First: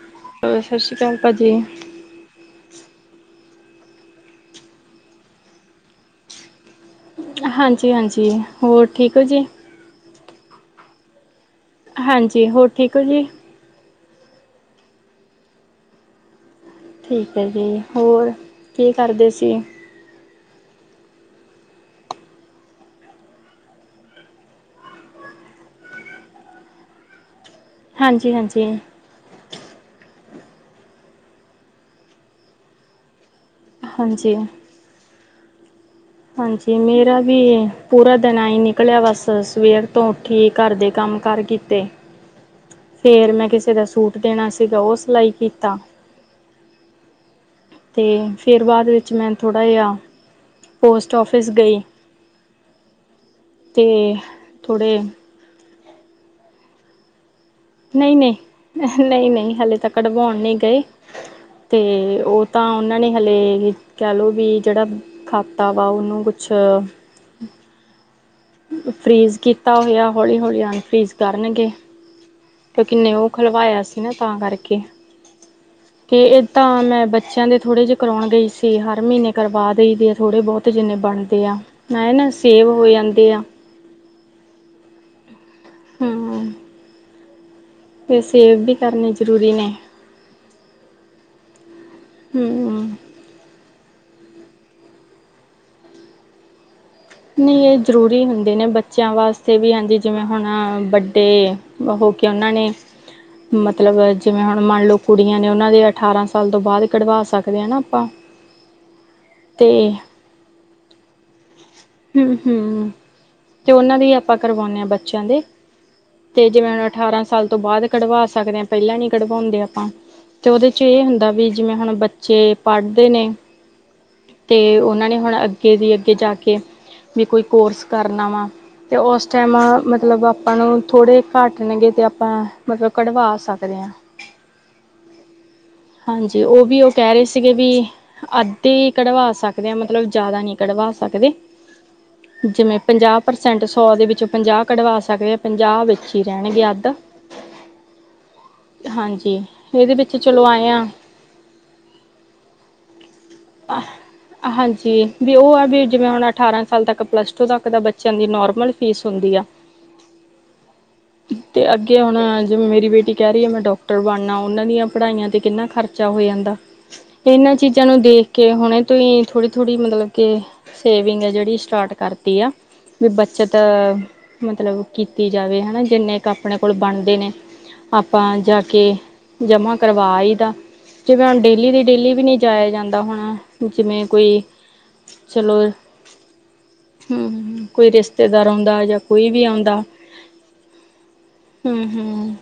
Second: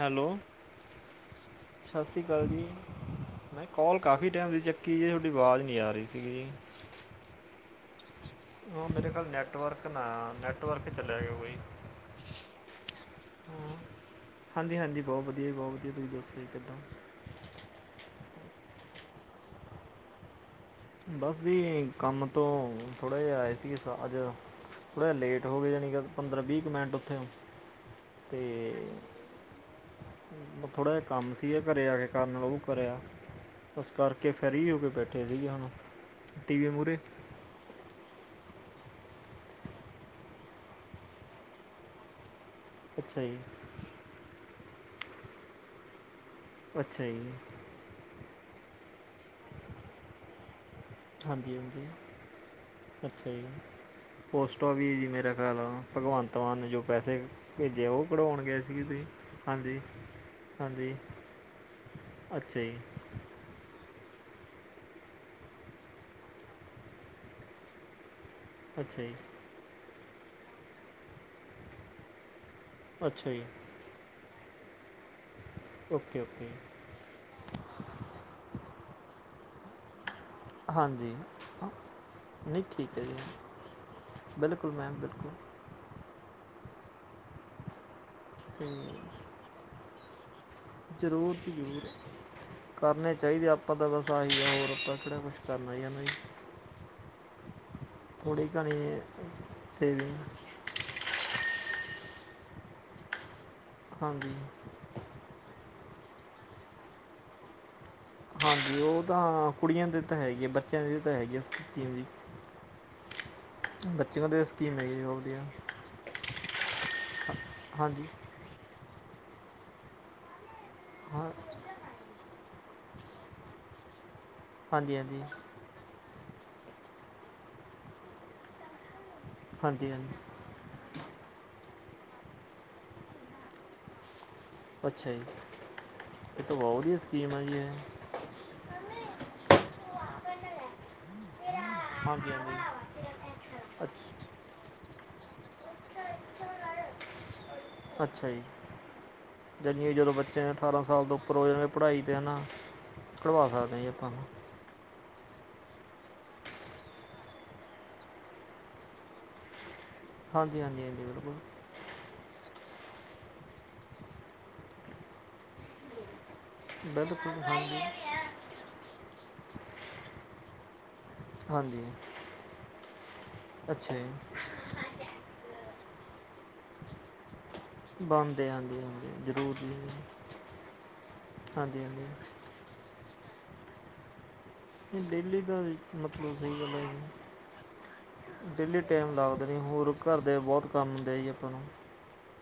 Hello ਸਤਿ ਸ਼੍ਰੀ ਅਕਾਲ ਭਾਜੀ ਸਤਿ ਸ਼੍ਰੀ ਅਕਾਲ ਜੀ ਮੈਂ ਕੋਲ ਕਾਫੀ ਟਾਈਮ ਦੀ ਚੱਕੀ ਜੇ ਤੁਹਾਡੀ ਆਵਾਜ਼ ਨਹੀਂ ਆ ਰਹੀ ਸੀਗੀ ਜੀ। ਹਾਂਜੀ ਹਾਂਜੀ ਹੋਰ ਔ ਮੇਰੇ ਠੀਕ ਹੋ ਖ਼ਯਾਲ ਜੀ ਨੈੱਟਵਰਕ ਨਾ ਨੈੱਟਵਰਕ ਚੱਲਿਆ ਗਯਾ ਬਈ ਹਾਂਜੀ ਹੋਰ ਠੀਕ ਹੋ ਜੀ ਹ ਹਾਂਜੀ ਹਾਂਜੀ ਬਹੁਤ ਵਧੀਆ ਜੀ ਬਹੁਤ ਵਧੀਆ ਤੁਸੀਂ ਦੋੱਸ ਲਈ ਕਿੱਦਾਂ ਠੀਕ ਹੈ ਜੀ ਹੋਰ ਕੀ ਕਰਦੇ ਸੀ ਬਸ ਜੀ ਕੰਮ ਤੋਂ ਥੋੜ੍ਹਾ ਜਿਹਾ ਆਏ ਸੀਗੇ ਅੱਜ ਥੋੜ੍ਹਾ ਲੇਟ ਹੋਏ ਜਾਣੀ ਗ ਪੰਦਰਾਂ ਵੀਹ ਕੁ ਮਿੰਟ ਉੱਥੇ ਹੋ ਹਾਂਜੀ ਤੇ ਹਾਂਜੀ ਥੋੜ੍ਹਾ ਜਿਹਾ ਕੰਮ ਸੀ ਇਹ ਘਰੇ ਆ ਕੇ ਕਰਨ ਉਹ ਕਰਿਆ ਬਸ ਕਰਕੇ ਹਾਂਜੀ ਫ੍ਰੀ ਹੋ ਕੇ ਬੈਠੇ ਸੀਗੇ ਹੁਣ ਟੀ ਵੀ ਹਾਂਜੀ ਮੂਹਰੇ ਮੇਰਾ ਵੀ ਪੂਰਾ ਦਿਨ ਐਹੀ ਨਿਕਲਿਆ ਬਸ ਸਵੇਰ ਤੋਂ ਉੱਠੀ ਘਰ ਦੇ ਕੰਮ ਕਾਰ ਕੀਤੇ ਅੱਛਾ ਫੇਰ ਜੀ ਮੈਂ ਕਿਸੇ ਦਾ ਸੂਟ ਦੇਣਾ ਸੀਗਾ ਉਹ ਸਿਲਾਈ ਕੀਤਾ ਅੱਛਾ ਜੀ ਤੇ ਫਿਰ ਬਾਅਦ ਵਿੱਚ ਮੈਂ ਥੋੜ੍ਹਾ ਜਿਹਾ ਪੋਸਟ ਆਫਿਸ ਹਾਂਜੀ ਗਈ ਹਾਂਜੀ ਅੱਛਾ ਜੀ ਤੇ ਪੋਸਟਾਂ ਵੀ ਥੋੜ੍ਹੇ ਜੀ ਮੇਰਾ ਕਹਿ ਲ ਭਗਵੰਤ ਮਾਨ ਨੇ ਜੋ ਪੈਸੇ ਭੇਜੇ ਉਹ ਨਹੀਂ ਨਹੀਂ ਕਢਵਾਉਣ ਗਏ ਸੀ ਤੁਸੀਂ ਨਹੀਂ ਨਹੀਂ ਹਲੇੇ ਹਾਂਜੀ ਤ ਕਢਵਾਉਣ ਨਹੀਂ ਗਈ ਹਾਂਜੀ ਤੇ ਉਹ ਅੱਛਾ ਤਾਂ ਜੀ ਉਹਨਾਂ ਨੇ ਹਲੇ ਕਹਿ ਲਓ ਵੀ ਜਿਹੜਾ ਖਾਤਾ ਵਾ ਉਹਨੂੰ ਕੁਛ ਅੱਛਾ ਜੀ ਫਰੀਜ਼ ਕੀਤਾ ਹੋਇਆ ਹੌਲੀ ਹੌਲੀ ਅਨਫਰੀਜ਼ ਕਰਨਗੇ ਕਿ ਕਿੰਨੇ ਉਹ ਅੱਛਾ ਜੀ ਖਲਵਾਇਆ ਸੀ ਨਾ ਤਾਂ ਕਰਕੇ, ਓਕੇ ਤੇ ਇਹ ਓਕੇ ਤਾ ਮੈਂ ਬ ਬਚਿਆਂ ਦੇ ਥੋੜੇ ਜਿਹੇ ਕਰਵਾਉਣ ਗਈ ਸੀ, ਹਰ ਮਹੀਨੇਂ ਕਰਵਾ ਦੇਈ ਦੇ ਆ। ਥੋੜੇ ਬਹੁਤ ਜਿੰਨੇਂ ਹਾਂਜੀ ਬਣਦੇ ਆ, ਹਾਂ, ਨਾ ਇਹ ਨਾ ਨਹੀਂ ਸੇਵ ਹੋ ਠੀਕ ਜਾਂ ਹੈ ਜੀ ਬਿਲਕੁਲ ਮੈਮ ਬਿਲਕੁਲ‌ ਹੂ ਫੇ ਸੇਵ ਤੇ ਵੀ ਕਰਨੇ ਜ਼ਰੂਰੀ ਨੇ। ਜ਼ਰੂਰ ਜੀ ਜ਼ਰੂਰ। ਹੂੰ ਕਰਨੇ ਚਾਹੀਦੇ ਆ, ਆਪਾਂ ਤਾਂ ਬਸ ਆਹੀ ਹੋਰ ਆਪਾਂ ਕਿਹੜਾ ਕੁਛ ਕਰਨਾ ਜਾਂ ਨਹੀਂ ਜ ਨਈ ਇਹ ਜ਼ਰੂਰੀ ਹੁੰਦੇ ਨੇ, ਘਣੀ ਬੱਚਿਆਂ ਵਾਸਤੇ ਵੀ, ਹਾਂਜੀ ਜਿਵੇਂ ਸੇਵਿੰਗ ਹੁਣ ਹਾ, ਵੱਡੇ ਹੋ ਕੇ ਉਹਨਾਂ ਨੇ ਮਤਲਬ ਹਾਂਜੀ ਜਿਵੇਂ ਹੁਣ ਮੰਨ ਲਓ ਕੁੜੀਆਂ ਨੇ, ਉਹਨਾਂ ਦੇ ਅਠਾਰਾਂ ਸਾਲ ਤੋਂ ਬਾਅਦ ਕਢਵਾ ਸਕਦੇ ਆ ਨਾ ਆਪਾਂ। ਹਾਂਜੀ, ਉਹ ਤਾਂ ਤੇ ਕੁੜੀਆਂ ਦੇ ਤਾਂ ਹੈ ਈ ਐ, ਬੱਚਿਆਂ ਦੇ ਤਾਂ ਹੈ ਈ ਐ ਹੂ ਹੂ, ਤੇ ਉਹਨਾਂ ਦੀ ਬੱਚਿਆਂ ਆਪਾਂ ਦੇ ਸਕੀਮ ਕਰਵਾਉਂਦੇ ਆ, ਹੈਗੀ ਬਹੁਤ ਬੱਚਿਆਂ ਦੇ। ਵਧੀਆ ਤੇ ਹੁਣ ਜਿਵੇਂ ਅਠਾਰਾਂ ਸਾਲ ਤੋਂ ਬਾਅਦ ਹਾਂਜੀ ਕਢਵਾ ਸ ਕਦੇ ਆ, ਪਹਿਲਾਂ ਨੀ ਕਢਵਾਉਂਦੇ ਆਪਾਂ ਤੇ ਉਹਦੇ 'ਚ ਇਹ ਹਾਂ ਹੁੰਦਾ ਵੀ ਜਿਵੇਂ ਹੁਣ ਬੱਚੇ ਪੜ੍ਹਦੇ ਨੇ, ਤੇ ਹਾਂਜੀ ਉਹਨਾਂ ਨੇ ਹਾਂਜੀ ਹੁਣ ਅੱਗੇ ਦੀ ਅੱਗੇ ਜਾ ਕੇ ਵੀ ਕੋਈ ਕੋਰਸ ਕਰਨਾ ਵਾ, ਤੇ ਉਸ ਟਾਈਮ ਹਾਂਜੀ ਹਾਂਜੀ ਮਤਲਬ ਆਪ ਆਪਾਂ ਨੂੰ ਥੋੜੇ ਘੱਟ ਨੇ ਗੇ ਤੇ ਆਪਾਂ ਮਤਲਬ ਕਢਵਾ ਸਕਦੇ ਆ। ਅੱਛਾ ਜੀ ਇਹ ਹਾਂਜੀ, ਤਾਂ ਉਹ ਬਹੁਤ ਵੀ ਉਹ ਵਧੀਆ ਕਹਿ ਰਹੇ ਸਕੀਮ ਹੈ ਸੀਗੇ ਜੀ ਵੀ ਇਹ ਅੱਧੇ ਕਢਵਾ ਸਕਦੇ ਆ, ਮਤਲਬ ਜ਼ਿਆਦਾ ਨਹੀਂ ਕਢਵਾ ਸਕਦੇ। ਹਾਂਜੀ ਹਾਂਜੀ ਜਿਵੇਂ ਪੰਜਾਹ ਪ੍ਰਸੈਂਟ ਸੌ ਦੇ ਅੱਛ- ਵਿੱਚੋਂ ਪੰਜਾਹ ਕਢਵਾ ਸਕਦੇ ਹਾਂ, ਪੰਜਾਹ ਵਿੱਚ ਹੀ ਰਹਿਣਗੇ ਅੱਧ। ਅੱਛਾ ਜੀ। ਹਾਂਜੀ। ਜਨੀ ਆ ਇਹਦੇ ਜਦੋਂ ਵਿੱਚ ਬੱਚੇ ਚਲੋ ਨੇ ਆਏ ਅਠਾਰਾਂ ਆ ਸਾਲ ਤੋਂ ਉੱਪਰ ਹੋ ਜਾਂ ਨੇ ਪੜ੍ਹਾਈ 'ਤੇ ਹੈਨਾ ਕਢਵਾ ਸਕਦੇ ਆ ਜੀ, ਆਪਾਂ। ਹਾਂਜੀ, ਵੀ ਉਹ ਆ ਵੀ ਜਿਵੇਂ ਹੁਣ ਅਠਾਰਾਂ ਸਾਲ ਤੱਕ ਪਲੱਸ ਟੂ ਤੱਕ ਤਾਂ ਬੱਚਿਆਂ ਦੀ ਨੋਰਮਲ ਫੀਸ ਹੁੰਦੀ ਆ। ਹਾਂਜੀ, ਹਾਂਜੀ, ਹਾਂਜੀ, ਬਿਲਕੁਲ। ਅਤੇ ਅੱਗੇ ਹੁਣ ਜਿਵੇਂ ਮੇਰੀ ਬੇਟੀ ਕਹਿ ਰਹੀ ਆ। ਮੈਂ ਡੋਕਟਰ ਬਣਨਾ। ਉਹਨਾਂ ਦੀਆਂ ਪੜ੍ਹਾਈਆਂ 'ਤੇ ਕਿੰਨਾ ਖਰਚਾ ਹੋ ਜਾਂਦਾ। ਬਿਲਕੁਲ ਇਹਨਾਂ ਹਾਂਜੀ ਚੀਜ਼ਾਂ ਨੂੰ ਦੇਖ ਕੇ, ਹੁਣੇ ਤੋਂ ਹੀ ਥੋੜੀ ਥੋੜ੍ਹੀ ਮਤਲਬ ਕੇ ਸੇਵਿੰਗ ਹੈ ਜਿਹੜੀ ਹਾਂਜੀ ਸਟਾਰਟ ਕਰਤੀ ਆ, ਵੀ ਬੱਚਤ ਅੱਛਾ ਜੀ ਮਤਲਬ ਕੀਤੀ ਜਾਵੇ ਹਨਾ, ਜਿੰਨੇ ਕਾ ਆਪਣੇ ਕੋਲ ਬਣਦੇ ਨੇ। ਆਪਾਂ ਬਣਦੇ ਜਾ ਹਾਂਜੀ ਕੇ ਹਾਂਜੀ ਜ਼ਰੂਰ ਜੀ ਜਮ੍ਹਾਂ ਹਾਂਜੀ ਕਰਵਾ ਆਈ ਦਾ, ਜਿਵੇਂ ਹੁਣ ਡੇਲੀ ਹਾਂਜੀ ਦੀ ਡੇਲੀ ਵੀ ਨਹੀਂ ਨੀ ਜਾਇਆ ਜਾਂਦਾ, ਹੁਣ ਜਿਵੇਂ ਕੋਈ ਨਹੀਂ ਡੇਲੀ ਚਲੋ ਦਾ ਮਤਲਬ ਸਹੀ ਗੱਲ ਹੂੰ ਕੋਈ ਰਿਸ਼ਤੇਦਾਰ ਐ। ਡੇਲੀ ਆਉਂਦਾ ਜਾਂ ਟਾਈਮ ਕੋਈ ਵੀ ਲੱਗਦਾ ਨੀ, ਆਉਂਦਾ ਹੋਰ ਘਰ ਦੇ ਬਹੁਤ ਕੰਮ ਹੁੰਦੇ ਜੀ ਆਪਾਂ ਨੂੰ। ਹੂੰ,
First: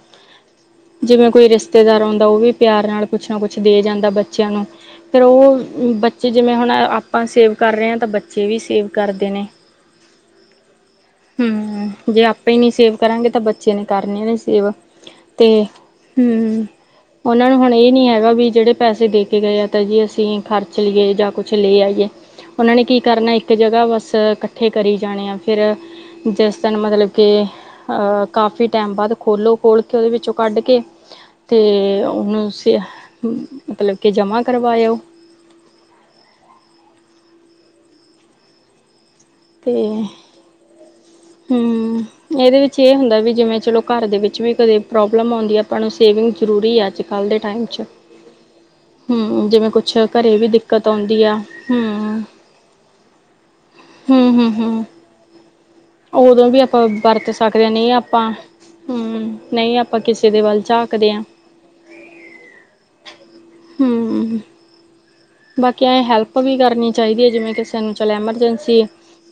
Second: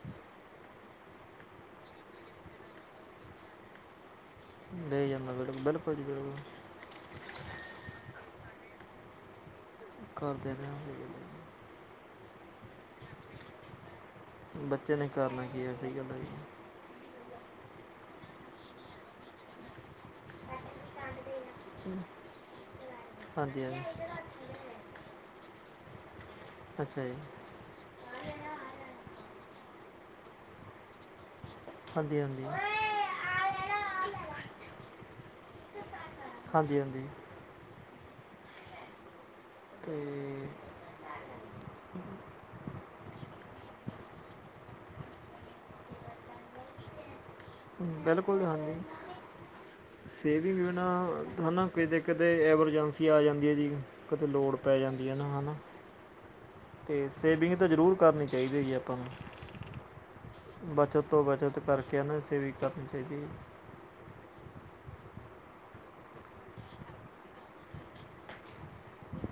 ਜਿਵੇਂ ਕੋਈ ਰਿਸ਼ਤੇਦਾਰ ਆਉਂਦਾ, ਉਹ ਵੀ ਪਿਆਰ ਨਾਲ ਕੁਛ ਨਾ ਕੁਛ ਦੇ ਜਾਂਦਾ ਬੱ ਚਿਆਂ ਨੂੰ, ਲੈ ਫਿਰ ਜਾਂਦਾ ਉਹ ਬਿਲਕੁਲ ਬਿਲਕੁਲ ਜੀ ਬੱਚੇ ਬਿਲਕੁਲ ਜਿਵੇਂ ਹੁਣ ਆਪਾਂ ਸੇਵ ਕਰ ਰਹੇ ਆ, ਤਾਂ ਬੱਚੇ ਵੀ ਸੇਵ ਕਰਦੇ ਨੇ। ਕਰਦੇ ਨੇ ਹੂੰ, ਜੇ ਆਪਾਂ ਹੀ ਨਈ ਸੇਵ ਕਰਾਂਗੇ ਤਾਂ ਬੱਚੇ ਨੇ ਕਰਨੇ ਸੇਵਾ ਬੱਚੇ ਨੇ ਕਰਨਾ ਤੇ, ਕੀ ਹੈ ਸਹੀ ਗੱਲ ਹੈ ਜੀ। ਹੂੰ ਉਹਨਾਂ ਨੂੰ ਹੁਣ ਇਹ ਨੀ ਹੈਗਾ ਵੀ ਜਿਹੜੇ ਪੈਸੇ ਦੇ ਕੇ ਗਏ ਆ‌। ਤਾਂ ਜੀ ਅਸੀਂ ਖਰਚ ਲਈਏ ਜਾਂ ਕੁਛ ਲੈ ਆਈਏ, ਉਹਨਾਂ ਨੇ ਕੀ ਕਰਨਾ ਇੱਕ ਹਾਂਜੀ ਹਾਂਜੀ ਜਗ੍ਹਾ ਬਸ ਬਸ ਇਕੱਠੇ ਕਰੀ ਜਾਣੇ ਆ, ਫਿਰ ਜਿਸ ਦਿਨ ਅੱਛਾ ਮਤਲਬ ਜੀ ਕਿ ਅ ਕਾਫ਼ੀ ਟਾਈਮ ਬਾਅਦ ਖੋਲ੍ਹੋ, ਖੋਲ ਕੇ ਉਹਦੇ ਵਿੱਚੋਂ ਕੱਢ ਕੇ ਤੇ ਹਾਂਜੀ ਹਾਂਜੀ ਹੁਣ ਸ ਮਤਲਬ ਕਿ ਜਮ੍ਹਾਂ ਕਰਵਾਏ ਉਹ। ਹਾਂਜੀ ਹਾਂਜੀ ਤੇ ਹੂੰ, ਇਹਦੇ ਵਿੱ 'ਚ ਇਹ ਹੁੰਦਾ ਵੀ ਜਿਵੇਂ ਚਲੋ ਘਰ ਦੇ ਵਿੱਚ ਵੀ ਕਦੇ ਪ੍ਰੋਬਲਮ ਆਉਂਦੀ ਹੈ। ਆਪਾਂ ਨੂੰ ਸੇਵਿੰਗ ਜ਼ਰੂਰੀ ਆ ਅੱਜ ਕੱਲ੍ਹ ਦੇ ਟਾਈਮ 'ਚ ਬਿਲਕੁਲ ਹਾਂਜੀ ਹੂੰ, ਜਿਵੇਂ ਕੁਛ ਘਰੇ ਵੀ ਸੇਵੀੰਗ ਦਿੱਕਤ ਆਉਂਦੀ ਬਿਨਾਂ ਆ, ਥਨਾ ਕਿਤੇ ਹੂੰ। ਦਿਕਤ ਐਮਰਜੈਂਸੀ ਕੀ ਆ ਜਾਂਦੀ ਹੈ ਜੀ ਕਤੇ ਲੋੜ ਪੈ ਹੂੰ-ਹੂੰ-ਹੂੰ, ਜਾਂਦੀ ਹੈ ਨਾ ਹੈ ਨਾ ਉਦੋਂ ਵੀ ਆਪਾਂ ਅਤੇ ਵਰਤ ਸੇਵਿੰਗ ਸਕਦੇ ਤਾਂ ਹਾਂ, ਨਹੀਂ ਜ਼ਰੂਰ ਕਰਨੀ ਆਪਾਂ ਚਾਹੀਦੀ ਜੀ ਆਪਾਂ ਨੂੰ ਹੂੰ, ਨਹੀਂ ਆਪਾਂ ਕਿਸੇ ਦੇ ਵੱਲ ਬੱਚਤ ਝਾਕਦੇ ਹਾਂ, ਤੋਂ ਬੱਚਤ ਕਰਕੇ ਹੈਨਾ ਸੇਵੀਗ ਕਰਨੀ ਚਾਹੀਦੀ ਹੈ ਹੂੰ ਬਾਕੀ ਐਂ ਹੈਲਪ ਵੀ ਕਰਨੀ ਚਾਹੀਦੀ ਹੈ ਜਿਵੇਂ ਕਿ ਸਾਨੂੰ ਚੱਲ ਐਮਰਜੈਂਸੀ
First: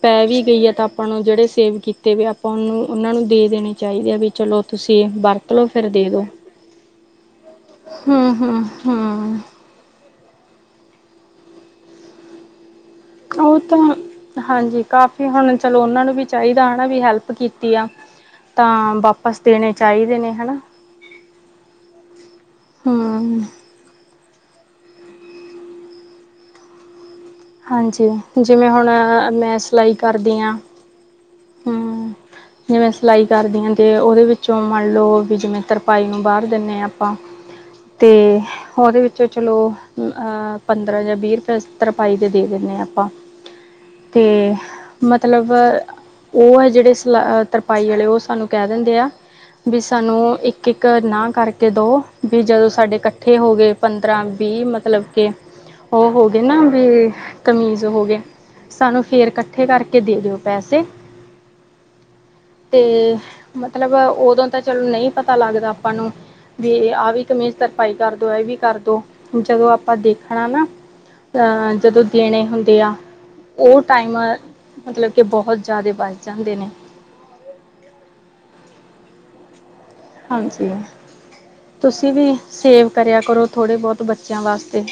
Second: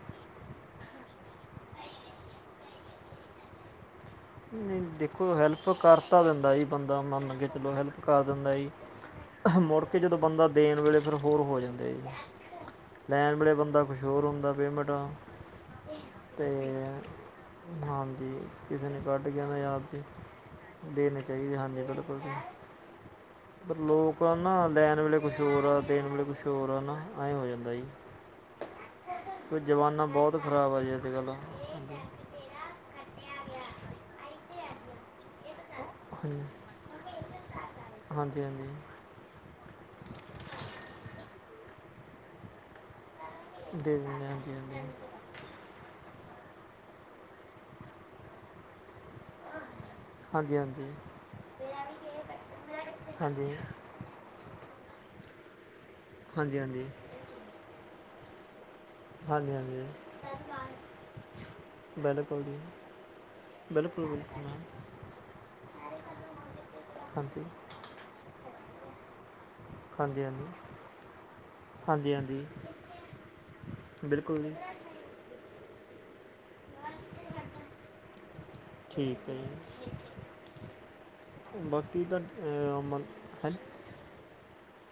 ਪੈ ਵੀ ਗਈ ਆ ਤਾਂ ਆਪਾਂ ਨੂੰ ਜਿਹੜੇ ਸੇਵ ਕੀਤੇ ਵ ਆਪਾਂ ਉਹਨੂੰ ਉਹਨਾਂ ਨੂੰ ਦੇ ਦੇਣੇ ਚਾਹੀਦੇ ਆ ਵੀ ਚਲੋ ਨਹੀਂ ਤੁਸੀਂ ਦੇਖੋ ਵਰਤ ਲੋ ਹੈਲਪ ਫਿਰ ਕਰ ਦੇ ਦੋ ਤਾਂ ਦਿੰਦਾ ਜੀ ਬੰਦਾ ਮੰਨ ਕੇ ਚਲੋ ਹੈਲਪ ਹੂ ਹੂ [unintelligible] ਕਿ ਜਦੋਂ ਬੰਦਾ ਦੇਣ ਵੇਲੇ ਫਿਰ ਹੋਰ ਹੋ ਜਾਂਦੇ ਲੈਣ ਵੇਲੇਾ ਉਹ ਬੰਦਾ ਕੁਛ ਹੋਰ ਤਾਂ ਹੋਦਾ ਹਾਂਜੀ ਪੇਮੈਂਟਾਂ ਕਾਫੀ ਹੁਣ ਚਲੋ ਉਹਨਾਂ ਨੂੰ ਵੀ ਤੇ ਚਾਹੀਦਾ ਹਨਾ ਵੀ ਹੈਲਪ ਕੀਤੀ ਆ। ਹਾਂਜੀ ਕਿਸੇ ਤਾਂ ਨੇ ਕੱਢ ਵਾਪਸ ਕੇ ਨਾ ਦੇਣੇ ਯ ਵੀ ਚਾਹੀਦੇ ਨੇ ਹਨਾ ਦੇਣੇ ਚਾਹੀਦੇ ਹਾਂਜੀ ਬਿਲਕੁਲ ਜ [unintelligible] ਪਰ ਲੋਕ ਆ ਨਾ ਲੈਣ ਵੇਲੇ ਕੁਛ ਹੋਰ ਆ ਦੇਣ ਵੇਲੇ ਕੁਛ ਹੋਰ ਆ ਨਾ ਐਂ ਹੋ ਹਾਂਜੀ ਜਿਵੇਂ ਹੁਣ ਮੈਂ ਕਿ ਸਿਲਾਈ ਜ਼ਮਾਨਾ ਕਰਦੀ ਬਹੁਤ ਹਾਂ ਖਰਾਬ ਆ ਜੀ ਅੱਜ ਕੱਲ੍ਹ ਹਮ ਜਿਵੇਂ ਸਿਲਾਈ ਕਰਦੀ ਹਾਂ ਤੇ ਉਹਦੇ ਵਿੱਚੋਂ ਮੰਨ ਲਓ ਵੀ ਜਿਵੇਂ ਤਰ ਪਾਈ ਨੂੰ ਹਾਂਜੀ ਬਾਹਰ ਦਿੰਦੇ ਹਾਂ ਆਪਾਂ ਤੇ ਹਾਂਜੀ ਹਾਂਜੀ ਉਹਦੇ ਵਿੱਚ ਤੇ ਚਲੋ ਅ ਪੰਦਰਾਂ ਜਾਂ ਵੀਹ ਰੁਪਏ ਤਰਪਾਈ ਦੇ ਦੇ ਦਿੰਦੇ ਹਾਂ ਆਪਾਂ ਦੇ ਦਿੰਦੇ ਤੇ ਹਾਂਜੀ ਹਾਂਜੀ ਮਤਲਬ ਉਹ ਹੈ ਜਿਹੜੇ ਸਲਾ ਤਰਪਾਈ ਵਾਲੇ ਉਹ ਸਾਨੂੰ ਕਹਿ ਦਿੰਦੇ ਆ ਵੀ ਸਾਨੂੰ ਹਾਂਜੀ ਇੱਕ ਹਾਂਜੀ ਇੱਕ ਨਾ ਕਰਕੇ ਦੋ ਵੀ ਜਦੋਂ ਸਾਡੇ ਇਕੱਠੇ ਹਾਂਜੀ ਹਾਂਜੀ ਹੋ ਗਏ ਪੰਦਰਾਂ ਵੀਹ ਮਤਲਬ ਕੇ ਉਹ ਹੋ ਗਏ ਨਾ ਵੀ ਹਾਂਜੀ ਕਮੀਜ਼ ਹੋ ਗਏ ਸਾਨੂੰ ਫਿਰ ਹਾਂਜੀ ਇਕੱਠੇ ਹਾਂਜੀ ਕਰਕੇ ਦੇ ਦਿਓ ਪੈਸੇ ਬਿਲਕੁਲ ਜੀ ਤੇ ਮਤਲਬ ਬਿਲਕੁਲ ਬਿਲਕੁਲ ਉਦੋਂ ਮੈਮ ਤਾਂ ਚਲੋ ਨਹੀਂ ਪਤਾ ਲੱਗਦਾ ਆਪਾਂ ਨੂੰ ਵੀ ਆਹ ਵੀ ਹਾਂਜੀ ਕਮੀਜ਼ ਤਰਪਾਈ ਕਰਦੋ ਇਹ ਵੀ ਕਰਦੋ ਜਦੋਂ ਆਪਾਂ ਹਾਂਜੀ ਹਾਂਜੀ ਦੇਖਣਾ ਨਾ ਅ ਜਦੋਂ ਹਾਂਜੀ ਦੇਣੇ ਹਾਂਜੀ ਹੁੰਦੇ ਆ ਉਹ ਟਾਈਮ ਬਿਲਕੁਲ ਜੀ ਮਤਲਬ ਕਿ ਬਹੁਤ ਜ਼ਿਆਦਾ ਬਨ ਜਾਂਦੇ ਨੇ ਠੀਕ ਹੈ ਜੀ ਹਾਂਜੀ ਬਾਕੀ ਤੁਸੀਂ ਤਾਂ ਵੀ ਅਹ, ਸੇਵ ਮਨ ਕਰਿਆ ਕਰੋ ਹਾਂਜੀ ਥੋੜ੍ਹੇ ਬਹੁਤ ਬੱਚਿਆਂ ਵਾਸਤੇ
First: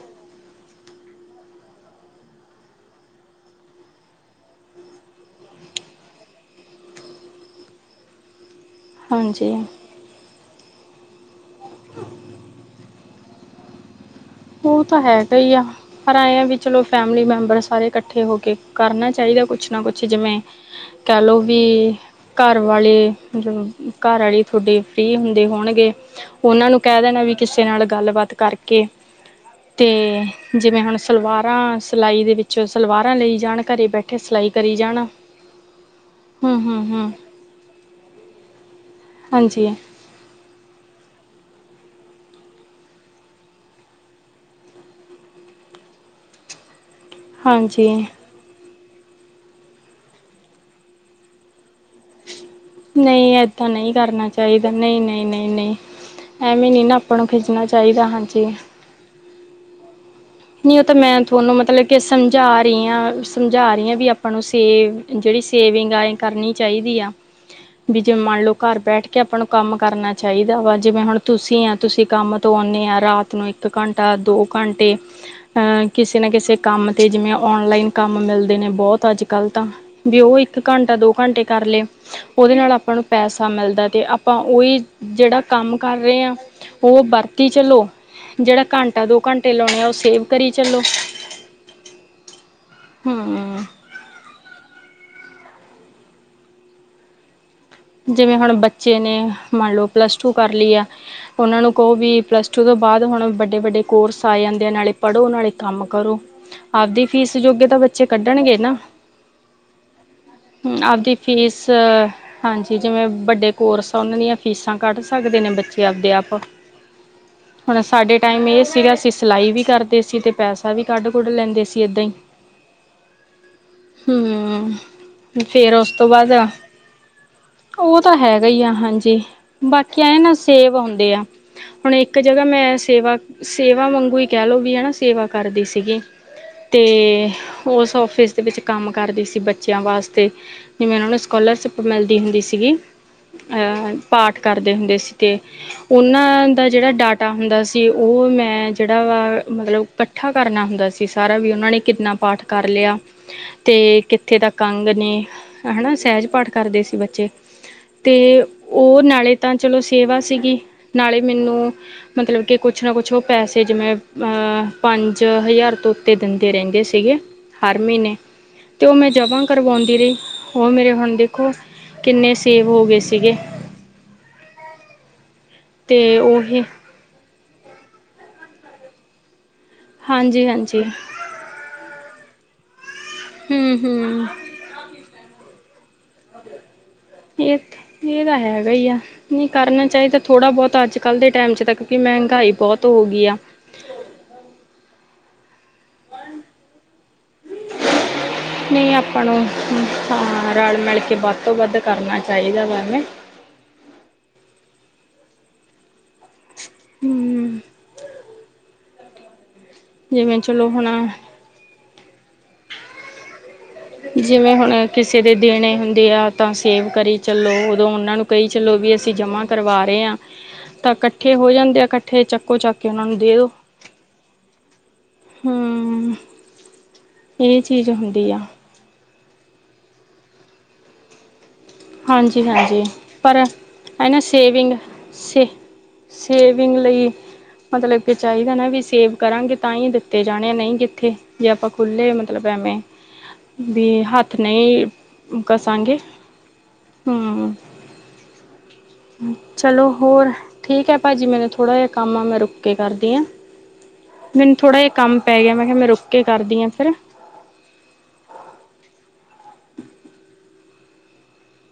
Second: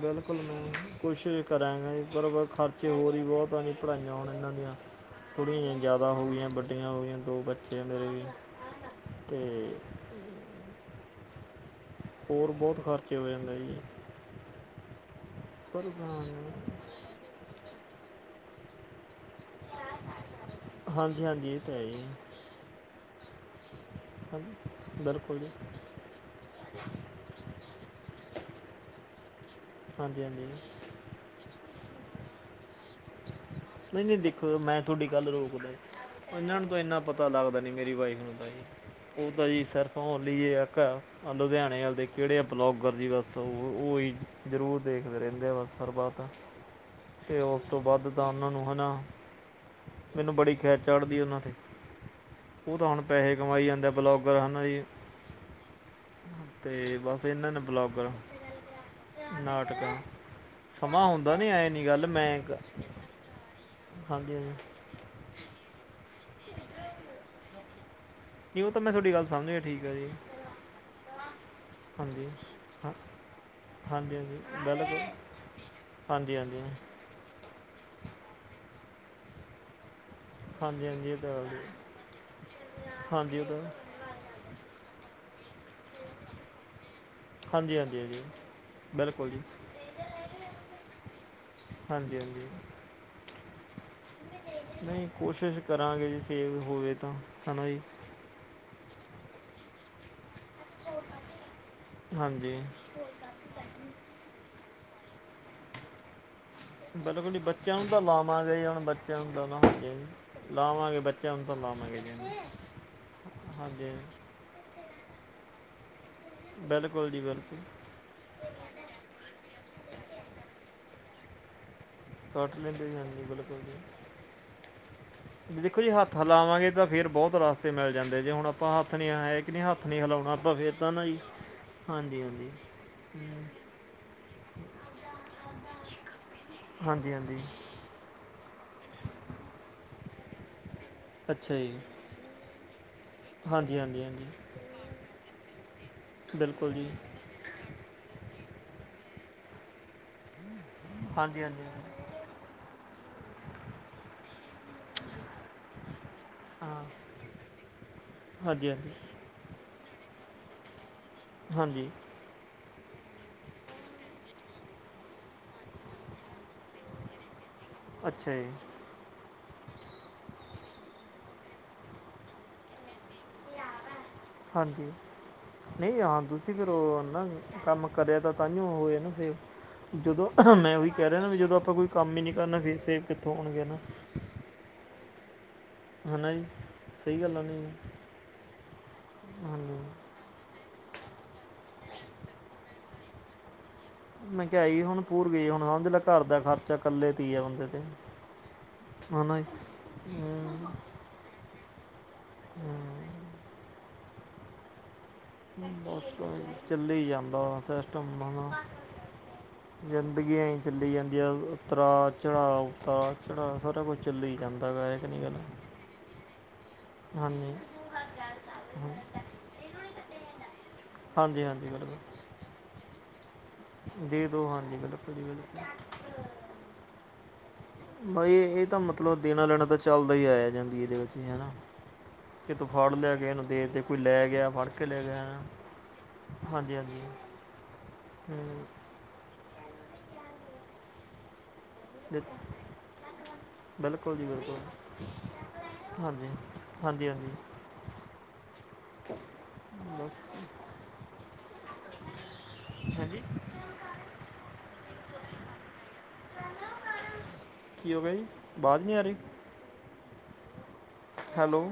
ਬਿਲਕੁਲ ਮੈਂ ਕੋਸ਼ਿਸ਼ ਕਰਾਂਗਾ ਬਰ ਖਰਚ ਤੇ ਔਰ ਹੀ ਬਹੁਤ ਆ ਨਹੀਂ ਪੜ੍ਹਾਈਆਂ ਹੋਣ ਇਹਨਾਂ ਦੀਆਂ ਥੋੜ੍ਹੀ ਜਹੀ ਜ਼ਿਆਦਾ ਹੋ ਗਈਆਂ ਵੱਡੀਆਂ ਹੋ ਗਈਆਂ ਦੋ ਬੱਚੇ ਆ ਮੇਰੇ ਤੇ ਹਾਂਜੀ ਹੋਰ ਬਹੁਤ ਖਰਚੇ ਹੋ ਜਾਂਦਾ ਜੀ ਉਹ ਤਾਂ ਹੈਗਾ ਹੀ ਆ ਪਰ ਆਏ ਆ ਵੀ ਚਲੋ ਫੈਮਿਲੀ ਮੈਂਬਰ ਸਾਰੇ ਇਕੱਠੇ ਹੋ ਕੇ ਕਰਨਾ ਚਾਹੀਦਾ ਕੁਛ ਨਾ ਕੁਛ ਜਿਵੇਂ ਕਹਿ ਹਾਂਜੀ ਲੋ ਹਾਂਜੀ ਇਹ ਵੀ ਤਾਂ ਹੈ ਜੀ ਘਰ ਵਾਲੇ ਜ ਘਰ ਆਲੀ ਤੁਹਾਡੀੇ ਹਾਂਜੀ ਫ੍ਰਰੀ ਬਿਲਕੁਲ ਹੁੰਦੀ ਜੀ ਹੋਣਗੇ ਉਹਨਾਂ ਨੂੰ ਕਹਿ ਦੇਣਾ ਵੀ ਕਿਸੇ ਨਾਲ ਗੱਲਬਾਤ ਕਰਕੇ ਤੇ ਹਾਂਜੀ ਹਾਂਜੀ ਜਿਵੇਂ ਹੁਣ ਸਲਵਾਰਾਂ ਸਿਲਾਈ ਦੇ ਵਿੱਚ ਕੁਛ ਸਲਵਾਰਾਂ ਲਈ ਜਾਣ ਘਰੇ ਨਹੀਂ ਨਹੀਂ ਬੈਠੇ ਸਿਲਾਈ ਦੇਖੋ ਕਰੀ ਮੈਂ ਜਾਣ ਤੁਹਾਡੀ ਗੱਲ ਰੋਕਦਾ ਜੀ। ਹੂੰ ਉਹਨਾਂ ਨੂੰ ਤਾਂ ਹੂੰ ਇੰਨਾ ਹੂੰ ਪਤਾ ਲੱਗਦਾ ਨੀ ਮੇਰੀ ਵਾਈਫ ਨੂੰ ਤਾਂ ਜੀ ਉਹ ਤਾਂ ਜੀ ਹਾਂਜੀ ਸਰ ਮੋਹਾਲੀ ਇਹ ਆ ਲੁਧਿਆਣੇ ਵਾਲ ਦੇ ਕਿਹੜੇ ਬਲੋਗਰ ਜੀ ਬਸ ਉਹ ਉਹੀ ਜ਼ਰੂਰ ਦੇਖਦੇ ਰਹਿੰਦੇ ਆ ਬਸ ਹਰ ਬਾਤ ਅਤੇ ਉਸ ਤੋਂ ਹਾਂਜੀ ਬਾਅਦ ਤਾਂ ਉਹਨਾਂ ਨੂੰ ਹੈ ਨਾ ਮੈਨੂੰ ਬੜੀ ਖਿੱਚ ਚੜ੍ਹਦੀ ਉਹਨਾਂ 'ਤੇ ਉਹ ਤਾਂ ਹੁਣ ਨਹੀਂ ਪੈਸੇ ਕਮਾਈ ਏਦਾਂ ਜਾਂਦੇ ਨਹੀਂ ਕਰਨਾ ਬਲੋਗਰ ਹੈਨਾ ਚਾਹੀਦਾ ਜੀ ਨਹੀਂ ਨਹੀਂ ਨਹੀਂ ਨਹੀਂ ਐਵੇਂ ਨਹੀਂ ਨਾ ਅਤੇ ਆਪਾਂ ਬਸ ਨੂੰ ਇਹਨਾਂ ਨੇ ਖਿੱਚਣਾ ਚਾਹੀਦਾ ਬਲੋਗਰ ਹਾਂਜੀ ਨਾਟਕਾਂ ਨਹੀਂ ਉਹ ਤਾਂ ਸਮਾਂ ਮੈਂ ਹੁੰਦਾ ਨਹੀਂ ਤੁਹਾਨੂੰ ਐ ਨਹੀਂ ਮਤਲਬ ਕੇ ਗੱਲ ਮੈਂ ਸਮਝਾ ਕ- ਰਹੀ ਹਾਂ ਸਮਝਾ ਰਹੀ ਹਾਂ ਵੀ ਆਪਾਂ ਹਾਂਜੀ ਨੂੰ ਹਾਂਜੀ ਸੇਵ ਜਿਹੜੀ ਸੇਵਿੰਗ ਆ ਇਹ ਕਰਨੀ ਚਾਹੀਦੀ ਆ ਵੀ ਜੇਂ ਮੰਨ ਲਓ ਨਹੀਂ ਉਹ ਘਰ ਤਾਂ ਮੈਂ ਬੈਠ ਤੁਹਾਡੀ ਕੇ ਗੱਲ ਆਪਾਂ ਸਮਝ ਨੂੰ ਗਿਆ ਕੰਮ ਠੀਕ ਆ ਜੀ ਕਰਨਾ ਚਾਹੀਦਾ ਵਾ ਜਿਵੇਂ ਹੁਣ ਤੁਸੀਂ ਆ ਤੁਸੀਂ ਹਾਂਜੀ ਕੰਮ ਤੋਂ ਆਉਂਦੇ ਹਾਂ ਆ ਰਾਤ ਨੂੰ ਇੱਕ ਘੰਟਾ ਹਾਂਜੀ ਹਾਂਜੀ ਦੋ ਘੰਟੇ ਬਿਲਕੁਲ ਅਹ ਕਿਸੇ ਨਾ ਹਾਂਜੀ ਕਿਸੇ ਹਾਂਜੀ ਕੰਮ ਤੇ ਜਿਵੇਂ ਔਨਲਾਈਨ ਕੰਮ ਮਿਲਦੇ ਨੇ, ਬਹੁਤ ਅੱਜ ਕੱਲ੍ਹ ਤਾਂ ਵੀ ਉਹ ਇੱਕ ਹਾਂਜੀ ਘੰਟਾ ਹਾਂਜੀ ਦੋ ਇਹ ਤਾਂ ਘੰਟੇ ਗੱਲ ਜੀ। ਕਰ ਲਏ ਉਹਦੇ ਨਾਲ ਆਪਾਂ ਨੂੰ ਹਾਂਜੀ ਉਹ ਪੈਸਾ ਤਾਂ ਮਿਲਦਾ ਤੇ ਆਪਾਂ ਉਹੀ ਜਿਹੜਾ ਕੰਮ ਕਰ ਰਹੇ ਹਾਂ ਉਹ ਵਰਤ ਕਿ ਹਾਂਜੀ ਚਲੋ ਹਾਂਜੀ ਹਾਂਜੀ ਜਿਹੜਾ ਘੰਟਾ ਦੋ ਬਿਲਕੁਲ ਜੀ ਘੰਟੇ ਲਾਉਣੇ ਸੇਵ ਕਰੀ ਚੱਲੋ, ਹਾਂਜੀ ਹਾਂਜੀ ਹੂੰ ਨਹੀਂ ਕੋਸ਼ਿਸ਼ ਕਰਾਂਗੇ ਜੀ,, ਸੇਵ ਹੋਵੇ ਤਾਂ ਹੈ ਨਾ ਜੀ ਜਿਵੇਂ ਹੁਣ ਬੱਚੇ ਨੇ ਮੰਨ ਲਓ ਪਲੱਸ ਟੂ ਕਰ ਲਈ ਹੈ ਉਹਨਾਂ ਨੂੰ ਕਹੋ ਵੀ ਪਲੱਸ ਹਾਂਜੀ ਟੂ ਤੋਂ ਬਾਅਦ ਹੁਣ ਵੱਡੇ ਵੱਡੇ ਕੋਰਸ ਆ ਜਾਂਦੇ ਆ ਨਾਲੇ ਪੜ੍ਹੋ ਨਾਲੇ ਕੰਮ ਕਰੋ ਆਪਦੀ ਬਿਲਕੁਲ ਫੀਸ ਜੀ, ਜੋਗੇ ਬੱਚਿਆਂ ਨੂੰ ਤਾਂ ਬੱਚੇ ਲਾਵਾਂਗੇ ਕੱਢਣਗੇ ਹੀ ਨਾ ਹੁਣ ਬੱਚਿਆਂ ਨੂੰ ਤਾਂ ਨਾ ਹੋਗੇ ਲਾਵਾਂਗੇ ਆਪਦੀ ਬੱਚਿਆਂ ਨੂੰ ਤਾਂ, ਫੀਸ ਲਾਵਾਂਗੇ ਜ ਹਾਂਜੀ ਜਿਵੇਂ ਵੱਡੇ ਕੋਰਸ ਆ ਉਹਨਾਂ ਦੀਆਂ ਫੀਸਾਂ ਕੱਢ ਸਕਦੇ ਨੇ ਬੱਚੇ ਆਪਦੇ ਆਪ ਬਿਲਕੁਲ ਜੀ, ਬਿਲਕੁਲ ਹੁਣ ਸਾਡੇ ਟਾਈਮ ਇਹ ਸੀਗਾ ਅਸੀਂ, ਸਿਲਾਈ ਵੀ ਕਰਦੇ ਸੀ ਅਤੇ ਪੈਸਾ ਵੀ ਕੱਢ ਕੁੱਢ ਲੈਂਦੇ ਸੀ ਇੱਦਾਂ ਹੀ ਕੱਢ ਲੈਦੇ ਸੀ ਹਾਂ ਜੀ ਬਿਲਕੁਲ ਜੀ ਹੂੰ ਵੀ ਫਿਰ ਦੇਖੋ ਜੀ ਉਸ ਤੋਂ ਹੱਥ ਬਾਅਦ ਹਿਲਾਵਾਂਗੇ ਤਾਂ ਫੇਰ ਬਹੁਤ ਰਸ ਉਹ ਤਾਂ ਹੈਗਾ ਹੀ ਆ ਹਾਂਜੀ, ਹੱਥ ਨਹੀਂ ਬਾਕੀ ਆਏ ਨਾ ਹਿਲਾਉਣਾ ਆਪਾਂ ਫਿਰ ਸੇਬ ਤਾਂ ਨਾ ਆਉਂਦੇ ਜੀ ਆ। ਹੁਣ ਇੱਕ ਹਾਂਜੀ ਜਗ੍ਹਾ ਹਾਂਜੀ ਮੈਂ ਸੇਵਾ ਹਮ, ਸੇਵਾ ਵਾਂਗੂ ਹੀ ਕਹਿ ਲਓ ਵੀ ਹਨਾ ਸੇਵਾ ਕਰਦੀ ਸੀਗੀ। ਤੇ ਹਾਂਜੀ ਹਾਂਜੀ ਉਸ ਆਫਿਸ ਦੇ ਵਿੱਚ ਕੰਮ ਕਰਦੀ ਸੀ ਬੱਚਿਆਂ ਵਾਸਤੇ ਜਿਵੇਂ ਉਹਨਾਂ ਨੂੰ ਅੱਛਾ ਜੀ ਸਕੋਲਰਸ਼ਿਪ ਮਿਲਦੀ ਹੁੰਦੀ ਸੀਗੀ ਹਾਂਜੀ ਅਹ ਹਾਂਜੀ ਹਾਂਜੀ ਪਾਠ ਕਰਦੇ ਹੁੰਦੇ ਸੀ ਤੇ ਉਹਨਾਂ ਦਾ ਬਿਲਕੁਲ ਜੀ ਜਿਹੜਾ ਡਾਟ ਹੁੰਦਾ ਸੀ, ਉਹ ਮੈਂ ਜਿਹੜਾ ਵਾ ਮਤਲਬ ਪੱ ਇਕੱਠਾ ਕਰਨਾ ਹੁੰਦਾ ਸੀ, ਸਾਰਾ ਹਾਂਜੀ ਵੀ ਹਾਂਜੀ ਉਹਨਾਂ ਨੇ ਕਿੰਨਾ ਪਾਠ ਕਰ ਲਿਆ। ਤੇ ਕਿੱਥੇ ਤਕ ਅੰਗ ਨੇ ਹਨਾ, ਸਹਿਜ ਪਾਠ ਕਰਦੇ ਹਾਂ ਸੀ। ਬੱਚੇ ਤੇ ਹਾਂਜੀ ਹਾਂਜੀ ਉਹ ਨਾਲੇ ਤਾਂ ਚਲੋ ਸੇਵਾ ਸੀਗੀ। ਨਾਲੇ ਮੈਨੂੰ ਹਾਂਜੀ ਮਤਲਬ ਕਿ ਕੁਛ ਨਾ ਕੁਛ ਉਹ ਪੈਸੇ ਜਿਵੇਂ ਪੰਜ ਹਜ਼ਾਰ ਤੋਂ ਤੇ ਦਿੰਦੇ ਰਹਿੰਦੇ ਸੀਗੇ ਹਰ ਮਹੀਨੇ ਅੱਛਾ ਜੀ ਅਤੇ ਉਹ ਮੈਂ ਜਮ੍ਹਾਂ ਕਰਵਾਉਂਦੀ ਰਹੀ। ਉਹ ਮੇਰੇ ਹੁਣ ਦੇਖੋ ਕਿੰਨੇ ਸੇਵ ਹੋ ਗਏ ਸੀਗੇ। ਹਾਂਜੀ ਨਹੀਂ ਤੇ ਹਾਂ ਤੁਸੀਂ ਉਹੀ ਫਿਰ ਉਹ ਨਾ ਕੰਮ ਕਰਿਆ ਤਾਂਹੀ ਹੋ ਗਏ ਨਾ ਸੇਫ ਜਦੋਂ ਹਾਂਜੀ ਮੈਂ ਹਾਂਜੀ ਉਹੀ ਕਹਿ ਰਹਿਣਾ ਵੀ ਜਦੋਂ ਆਪਾਂ ਕੋਈ ਕੰਮ ਹੀ ਨਹੀਂ ਕਰਨਾ ਫਿਰਸੇ ਹੂੰ ਹੂੰ ਹੈ ਨਾ ਜੀ ਸਹੀ ਗੱਲ ਆ ਨਾ ਇਹ ਜੀ। ਇਹ ਤਾਂ ਹੈਗਾ ਹੀ ਆ, ਨਹੀਂ ਕਰਨਾ ਚਾਹੀਦਾ ਥੋੜ੍ਹਾ ਬਹੁਤਾ ਅੱਜ ਕੱਲ੍ਹ ਦੇ ਟਾਈਮ 'ਚ ਤਾਂਕਿ ਮਹਿੰਗਾਈ ਬਹੁਤ ਹੋ ਗਈ ਆ ਮਹਿੰਗਾਈ ਹੁਣ ਪੂਰੀ ਹੋ ਗਈ ਹੁਣ ਉਹਦੇ ਘਰ ਦਾ ਖਰਚਾ ਇਕੱਲੇ ਦੀ ਹੈ ਬੰਦੀ ਨਹੀਂ ਆਪਾਂ ਨੂੰ, ਜੀ ਹਾਂ ਹੂੰ ਰਲ ਮਿਲ ਕੇ ਬਾਤ ਵੱਧ ਤੋਂ ਵੱਧ ਕਰਨਾ ਚਾਹੀਦਾ ਵਾ ਹੂੰ ਐਵੇਂ। ਬਸ ਚੱਲੀ ਜਾਂਦਾ ਹਮ ਸਿਸਟਮ ਹੁਣ। ਜ਼ਿੰਦਗੀ ਜਿਵੇਂ ਐ ਚਲੋ ਹੁਣ ਚੱਲ ਜਾਂਦੀਆਂ ਉਤਰਾ ਚੜਾਅ, ਉਤਰਾ ਚੜਾਅ ਸਾਰਾ ਕੁਛ ਜਿਵੇਂ ਹੁਣ ਕਿਸੇ ਦੇ ਦੇਣੇ ਹੁੰਦੇ ਆ, ਤਾਂ ਸੇਵ ਕਰੀ ਚੱਲੋ। ਹਾਂਜੀ ਜਦੋਂ ਉਹਨਾਂ ਨੂੰ ਕਹੀ ਚਲੋ ਵੀ ਅਸੀਂ ਜਮਾਂ ਕਰਵਾ ਰਹੇ ਹਾਂ ਤਾਂ ਇਕੱਠੇ ਹਾਂਜੀ ਹੋ ਹਾਂਜੀ ਜਾਂਦੇ ਆ ਇਕੱਠੇ ਬਿਲਕੁਲ ਚੱਕੋ ਚੱਕ ਕੇ ਉਹਨਾ ਨੂੰ ਦੇ ਦੋ ਦੇ ਦਵਾਂਗੇ ਹਾਂਜੀ ਬਿਲਕੁਲ ਜੀ ਬਿਲਕੁਲ ਹਮ ਇਹ ਚੀਜ਼ ਹੁੰਦੀ ਬਾਈ ਆ ਇਹ ਤਾਂ ਮਤਲਬ ਦੇਣਾ ਲੈਣਾ ਤਾਂ ਚੱਲਦਾ ਹੀ ਆਇਆ ਜਿੰਦਗੀ ਦੇ ਵਿੱਚ ਹੈਨਾ ਕਿ ਤੂੰ ਹਾਂਜੀ-ਹਾਂਜੀ ਫੜ ਲੈ ਕੇ ਪਰ ਇਹਨੂੰ ਦੇ ਦੇ ਕੋਈ ਹੈ ਨਾ ਲੈ ਗਿਆ ਫੜ ਸੇਵਿੰਗ ਕੇ ਲੈ ਗਿਆ ਸੇ ਸੇਵਿੰਗ ਹਾਂਜੀ ਹਾਂਜੀ ਲਈ ਮਤਲਬ ਕਿ ਚਾਹੀਦਾ ਹੂੰ ਨਾ ਵੀ ਸੇਵ ਕਰਾਂਗੇ ਤਾਂ ਹੀ ਦਿੱਤੇ ਜਾਣੇ ਆ ਨਹੀਂ ਕਿੱਥੇ ਜੇ ਆਪਾਂ ਖੁੱਲ੍ਹੇ ਦੇ- ਮਤਲਬ ਐਵੇਂ ਵੀ ਬਿਲਕੁਲ ਜੀ ਹੱਥ ਬਿਲਕੁਲ ਨਹੀਂ ਕਸਾਂਗੇ। ਹਾਂਜੀ ਹਾਂਜੀ ਹਾਂਜੀ ਹੂ, ਚਲੋ ਬਸ ਹੋਰ ਠੀਕ ਹੈ ਭਾਜੀ ਮੈਨੂੰ ਥੋੜ੍ਹਾ ਜਿਹਾ ਕੰਮ ਆ ਮੈਂ ਰੁਕ ਕੇ ਕਰਦੀ ਹਾਂ ਹਾਂਜੀ ਮੈਨੂੰ ਥੋੜ੍ਹਾ ਜਿਆ ਕੰਮ ਪੈ ਗਿਆ ਮੈਂ ਕਿਹਾ ਮੈਂ ਰੁ ਕੇ ਕਰਦੀ ਹਾਂ ਫਿਰ ਕੀ ਹੋ ਗਿਆ ਜੀ ਆਵਾਜ਼ ਨਹੀਂ ਆ ਰਹੀ ਹੈਲੋ